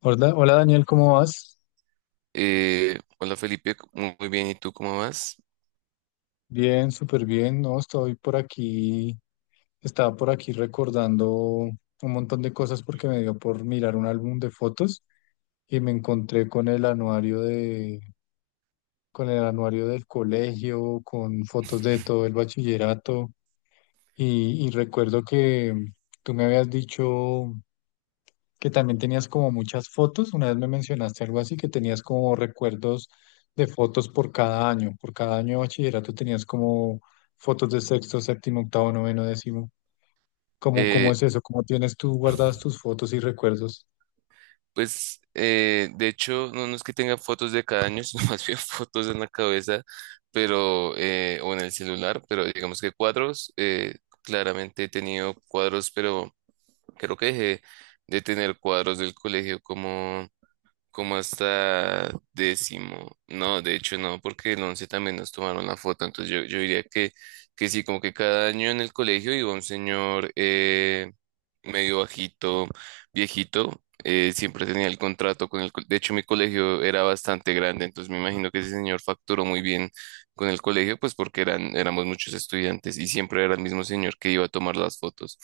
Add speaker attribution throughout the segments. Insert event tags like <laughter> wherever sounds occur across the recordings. Speaker 1: Hola, hola Daniel, ¿cómo vas?
Speaker 2: Hola Felipe, muy muy bien, ¿y tú cómo vas?
Speaker 1: Bien, súper bien, ¿no? Estoy por aquí, estaba por aquí recordando un montón de cosas porque me dio por mirar un álbum de fotos y me encontré con el anuario con el anuario del colegio, con fotos de todo el bachillerato. Y recuerdo que tú me habías dicho que también tenías como muchas fotos. Una vez me mencionaste algo así, que tenías como recuerdos de fotos por cada año. Por cada año de bachillerato tenías como fotos de sexto, séptimo, octavo, noveno, décimo. ¿Cómo
Speaker 2: Eh,
Speaker 1: es eso? ¿Cómo tienes tú guardadas tus fotos y recuerdos?
Speaker 2: de hecho no, no es que tenga fotos de cada año, sino <laughs> más bien fotos en la cabeza, pero o en el celular, pero digamos que cuadros, claramente he tenido cuadros, pero creo que dejé de tener cuadros del colegio como hasta décimo. No, de hecho no, porque el 11 también nos tomaron la foto. Entonces yo diría que sí, como que cada año en el colegio iba un señor medio bajito, viejito. Siempre tenía el contrato con de hecho, mi colegio era bastante grande, entonces me imagino que ese señor facturó muy bien con el colegio, pues porque eran, éramos muchos estudiantes y siempre era el mismo señor que iba a tomar las fotos.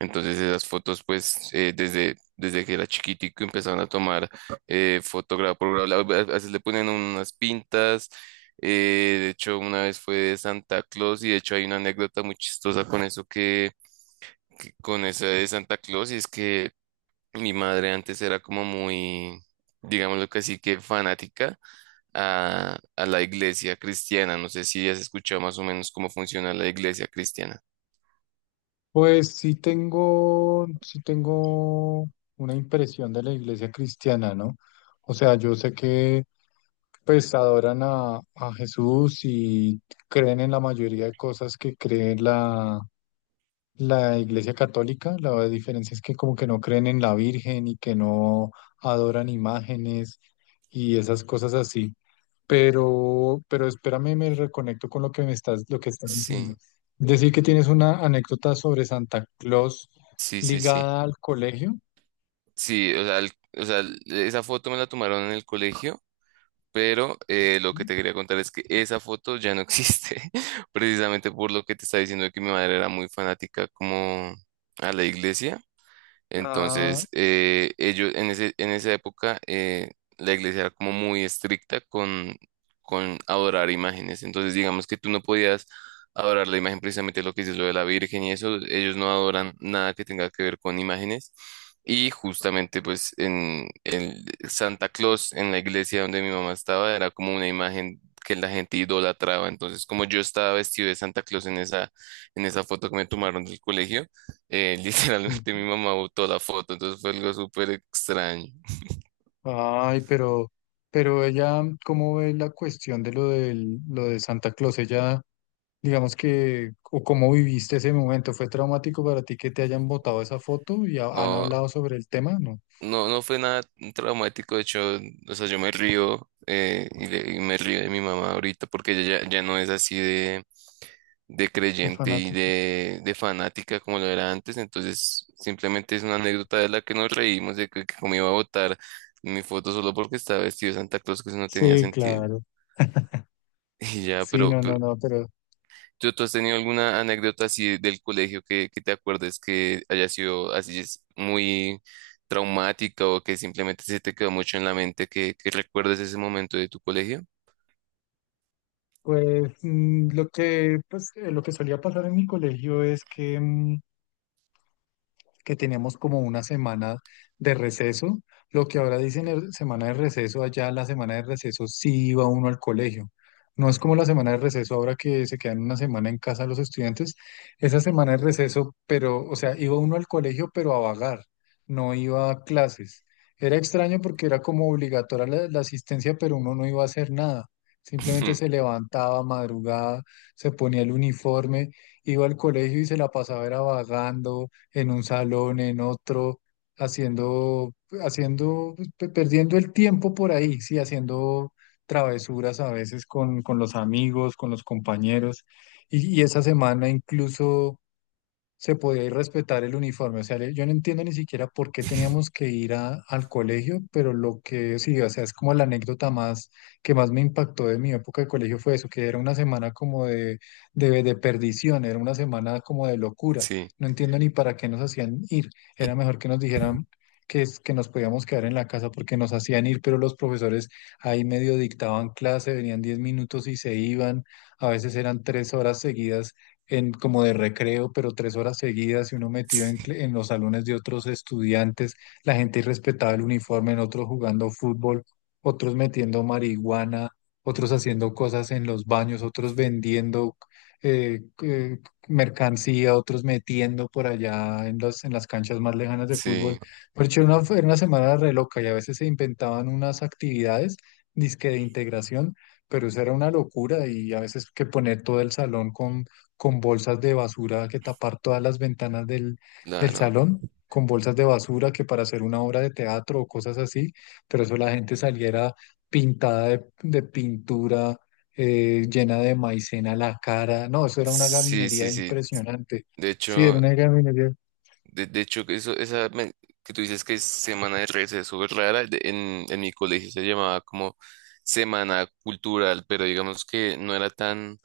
Speaker 2: Entonces esas fotos, pues desde que era chiquitico empezaron a tomar fotografía por grado, a veces le ponen unas pintas. De hecho, una vez fue de Santa Claus y de hecho hay una anécdota muy chistosa con eso que con esa de Santa Claus. Y es que mi madre antes era como muy, digámoslo que así que fanática a la iglesia cristiana. No sé si has escuchado más o menos cómo funciona la iglesia cristiana.
Speaker 1: Sí tengo una impresión de la iglesia cristiana, ¿no? O sea, yo sé que pues adoran a Jesús y creen en la mayoría de cosas que cree la Iglesia Católica. La diferencia es que como que no creen en la Virgen y que no adoran imágenes y esas cosas así. Pero espérame, me reconecto con lo que me lo que estás diciendo.
Speaker 2: Sí,
Speaker 1: Decir que tienes una anécdota sobre Santa Claus
Speaker 2: sí, sí, sí.
Speaker 1: ligada al colegio.
Speaker 2: Sí, o sea, esa foto me la tomaron en el colegio, pero lo que te quería contar es que esa foto ya no existe, <laughs> precisamente por lo que te estaba diciendo de que mi madre era muy fanática como a la iglesia.
Speaker 1: Ah,
Speaker 2: Entonces, ellos en en esa época, la iglesia era como muy estricta con adorar imágenes. Entonces, digamos que tú no podías adorar la imagen, precisamente lo que dices, lo de la Virgen y eso, ellos no adoran nada que tenga que ver con imágenes. Y justamente, pues, en el Santa Claus, en la iglesia donde mi mamá estaba, era como una imagen que la gente idolatraba. Entonces, como yo estaba vestido de Santa Claus en en esa foto que me tomaron del colegio, <laughs> literalmente
Speaker 1: sí.
Speaker 2: mi mamá botó la foto, entonces fue algo súper extraño.
Speaker 1: Ay, pero ella, ¿cómo ve la cuestión de lo lo de Santa Claus? Ella, digamos que, o cómo viviste ese momento, ¿fue traumático para ti que te hayan
Speaker 2: <laughs>
Speaker 1: botado esa foto y han
Speaker 2: No,
Speaker 1: hablado sobre el tema? ¿No?
Speaker 2: no, no fue nada traumático, de hecho, o sea, yo me río y me río de mi mamá ahorita porque ella ya no es así de
Speaker 1: ¿El
Speaker 2: creyente
Speaker 1: fanático?
Speaker 2: de fanática como lo era antes. Entonces simplemente es una anécdota de la que nos reímos, de que como iba a votar mi foto solo porque estaba vestido de Santa Claus, que eso no tenía
Speaker 1: Sí,
Speaker 2: sentido.
Speaker 1: claro.
Speaker 2: <laughs> Y ya,
Speaker 1: Sí,
Speaker 2: pero,
Speaker 1: no, no, no, pero
Speaker 2: Tú has tenido alguna anécdota así del colegio que te acuerdes que haya sido así es muy traumática o que simplemente se te quedó mucho en la mente que recuerdes ese momento de tu colegio?
Speaker 1: pues lo que, pues, lo que solía pasar en mi colegio es que que teníamos como una semana de receso. Lo que ahora dicen es semana de receso, allá la semana de receso sí iba uno al colegio. No es como la semana de receso ahora que se quedan una semana en casa los estudiantes. Esa semana de receso, pero, o sea, iba uno al colegio, pero a vagar, no iba a clases. Era extraño porque era como obligatoria la asistencia, pero uno no iba a hacer nada. Simplemente se
Speaker 2: <laughs>
Speaker 1: levantaba madrugada, se ponía el uniforme, iba al colegio y se la pasaba era vagando, en un salón, en otro, haciendo, pues, perdiendo el tiempo por ahí, sí, haciendo travesuras a veces con los amigos, con los compañeros. Y esa semana incluso se podía ir respetar el uniforme. O sea, yo no entiendo ni siquiera por qué teníamos que al colegio, pero lo que sí, o sea, es como la anécdota más que más me impactó de mi época de colegio fue eso, que era una semana como de perdición, era una semana como de locura.
Speaker 2: Sí,
Speaker 1: No entiendo ni para qué nos hacían ir. Era mejor que nos dijeran que nos podíamos quedar en la casa porque nos hacían ir, pero los profesores ahí medio dictaban clase, venían 10 minutos y se iban. A veces eran tres horas seguidas como de recreo, pero tres horas seguidas y uno metido
Speaker 2: sí,
Speaker 1: en los salones de otros estudiantes, la gente irrespetaba el uniforme, en otros jugando fútbol, otros metiendo marihuana, otros haciendo cosas en los baños, otros vendiendo eh, eh, mercancía, otros metiendo por allá en en las canchas más lejanas de fútbol.
Speaker 2: sí,
Speaker 1: Pero era era una semana re loca y a veces se inventaban unas actividades, dizque de integración, pero eso era una locura y a veces que poner todo el salón con bolsas de basura, que tapar todas las ventanas del
Speaker 2: claro.
Speaker 1: salón, con bolsas de basura, que para hacer una obra de teatro o cosas así, pero eso la gente saliera pintada de pintura, llena de maicena la cara, no, eso era una
Speaker 2: Sí,
Speaker 1: gaminería
Speaker 2: sí, sí.
Speaker 1: impresionante,
Speaker 2: De
Speaker 1: sí, era
Speaker 2: hecho,
Speaker 1: una gaminería.
Speaker 2: De hecho, que eso, esa men- que tú dices que es semana de receso es rara, en mi colegio se llamaba como semana cultural, pero digamos que no era tan,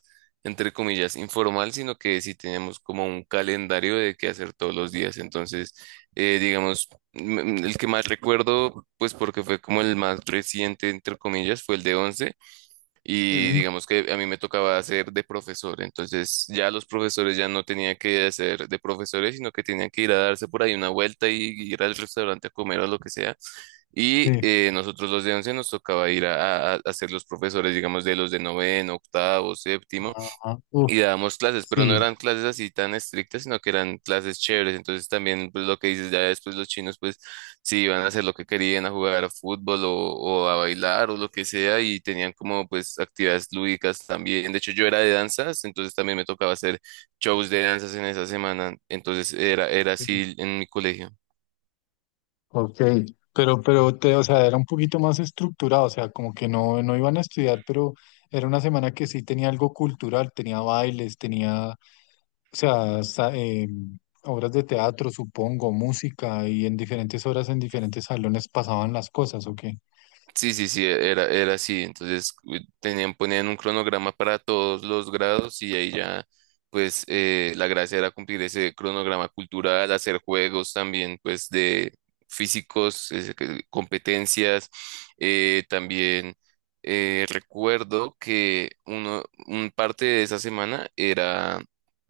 Speaker 2: entre comillas, informal, sino que sí teníamos como un calendario de qué hacer todos los días. Entonces, digamos, el que más recuerdo, pues porque fue como el más reciente, entre comillas, fue el de 11 y
Speaker 1: Ujú.
Speaker 2: digamos que a mí me tocaba hacer de profesor, entonces ya los profesores ya no tenían que hacer de profesores, sino que tenían que ir a darse por ahí una vuelta y ir al restaurante a comer o lo que sea. Y
Speaker 1: Sí.
Speaker 2: nosotros los de once nos tocaba ir a ser los profesores, digamos, de los de noveno, octavo, séptimo
Speaker 1: Ajá, uf,
Speaker 2: y dábamos clases, pero no
Speaker 1: sí.
Speaker 2: eran clases así tan estrictas, sino que eran clases chéveres. Entonces también, pues lo que dices, ya después los chinos, pues sí iban a hacer lo que querían, a jugar a fútbol o a bailar o lo que sea, y tenían como pues actividades lúdicas también. De hecho, yo era de danzas, entonces también me tocaba hacer shows de danzas en esa semana. Entonces era, era así en mi colegio.
Speaker 1: Ok, pero te, o sea, era un poquito más estructurado, o sea, como que no, no iban a estudiar, pero era una semana que sí tenía algo cultural, tenía bailes, tenía, o sea, obras de teatro, supongo, música, y en diferentes horas, en diferentes salones pasaban las cosas, ¿o qué?
Speaker 2: Sí, sí, sí, era, era así. Entonces tenían, ponían un cronograma para todos los grados y ahí ya, pues la gracia era cumplir ese cronograma cultural, hacer juegos también, pues de físicos, competencias. También recuerdo que un parte de esa semana era,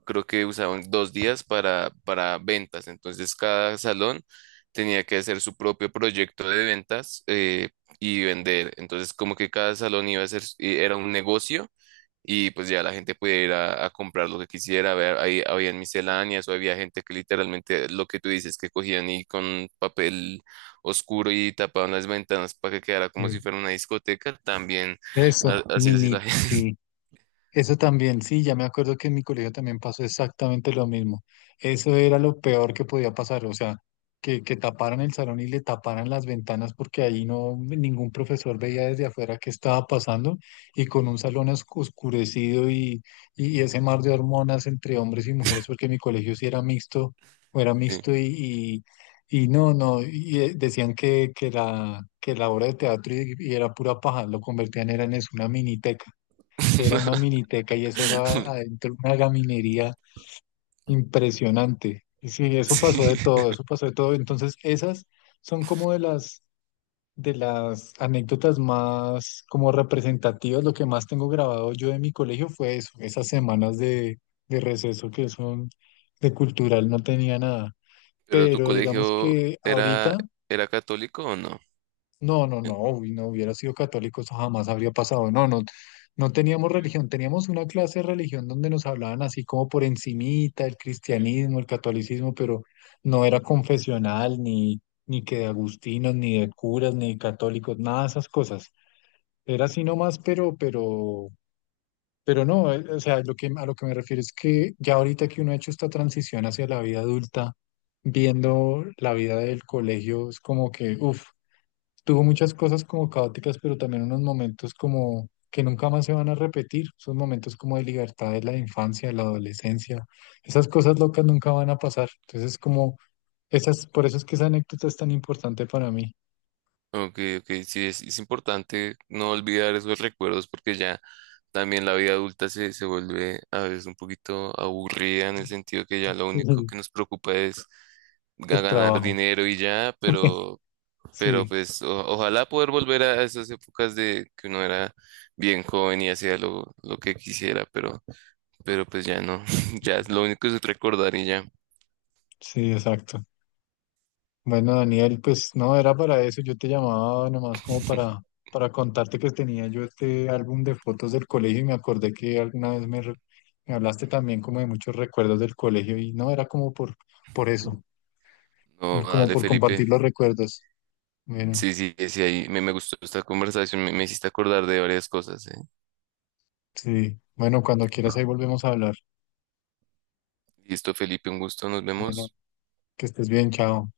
Speaker 2: creo que usaban dos días para ventas. Entonces cada salón tenía que hacer su propio proyecto de ventas. Y vender. Entonces, como que cada salón iba a ser, era un negocio y pues ya la gente podía ir a comprar lo que quisiera. Ver, ahí habían misceláneas o había gente que literalmente lo que tú dices, que cogían y con papel oscuro y tapaban las ventanas para que quedara como si
Speaker 1: Sí.
Speaker 2: fuera una discoteca. También
Speaker 1: Eso,
Speaker 2: así así la
Speaker 1: mini,
Speaker 2: gente.
Speaker 1: eso también, sí, ya me acuerdo que en mi colegio también pasó exactamente lo mismo. Eso era lo peor que podía pasar, o sea, que taparan el salón y le taparan las ventanas porque ahí no ningún profesor veía desde afuera qué estaba pasando y con un salón oscurecido y ese mar de hormonas entre hombres y mujeres, porque mi colegio sí era mixto o era mixto
Speaker 2: <laughs>
Speaker 1: y no, no, y decían que que la obra de teatro y era pura paja, lo convertían era en eso, una miniteca,
Speaker 2: Sí.
Speaker 1: era una miniteca y eso era
Speaker 2: <laughs>
Speaker 1: adentro una gaminería impresionante. Y sí, eso
Speaker 2: Sí.
Speaker 1: pasó de todo, eso pasó de todo. Entonces, esas son como de las anécdotas más como representativas. Lo que más tengo grabado yo de mi colegio fue eso, esas semanas de receso que son de cultural, no tenía nada.
Speaker 2: Pero tu
Speaker 1: Pero digamos
Speaker 2: colegio
Speaker 1: que
Speaker 2: era,
Speaker 1: ahorita
Speaker 2: ¿era católico o no?
Speaker 1: no, no, no, uy, no hubiera sido católico, eso jamás habría pasado. No, no, no teníamos religión, teníamos una clase de religión donde nos hablaban así como por encimita, el cristianismo, el catolicismo, pero no era confesional, ni que de agustinos, ni de curas, ni de católicos, nada de esas cosas. Era así nomás, pero no, o sea, lo que, a lo que me refiero es que ya ahorita que uno ha hecho esta transición hacia la vida adulta, viendo la vida del colegio, es como que, uff. Tuvo muchas cosas como caóticas, pero también unos momentos como que nunca más se van a repetir. Esos momentos como de libertad de la infancia, de la adolescencia. Esas cosas locas nunca van a pasar. Entonces, como esas, por eso es que esa anécdota es tan importante para mí.
Speaker 2: Ok, ok, sí, es importante no olvidar esos recuerdos porque ya también la vida adulta se, se vuelve a veces un poquito aburrida en el sentido que ya lo único
Speaker 1: <laughs>
Speaker 2: que nos preocupa es
Speaker 1: El
Speaker 2: ganar
Speaker 1: trabajo.
Speaker 2: dinero y ya, pero
Speaker 1: Sí,
Speaker 2: pues ojalá poder volver a esas épocas de que uno era bien joven y hacía lo que quisiera, pero pues ya no, <laughs> ya es lo único es recordar y ya.
Speaker 1: sí, exacto. Bueno, Daniel, pues no era para eso, yo te llamaba nomás como
Speaker 2: <laughs>
Speaker 1: para contarte que tenía yo este álbum de fotos del colegio y me acordé que alguna vez me, me hablaste también como de muchos recuerdos del colegio y no era como por eso,
Speaker 2: No,
Speaker 1: como
Speaker 2: dale,
Speaker 1: por
Speaker 2: Felipe.
Speaker 1: compartir los recuerdos. Bueno,
Speaker 2: Sí, sí, sí, sí, ahí me gustó esta conversación, me hiciste acordar de varias cosas, ¿eh?
Speaker 1: sí, bueno, cuando quieras ahí volvemos a hablar.
Speaker 2: Listo, Felipe, un gusto, nos
Speaker 1: Bueno,
Speaker 2: vemos.
Speaker 1: que estés bien, chao.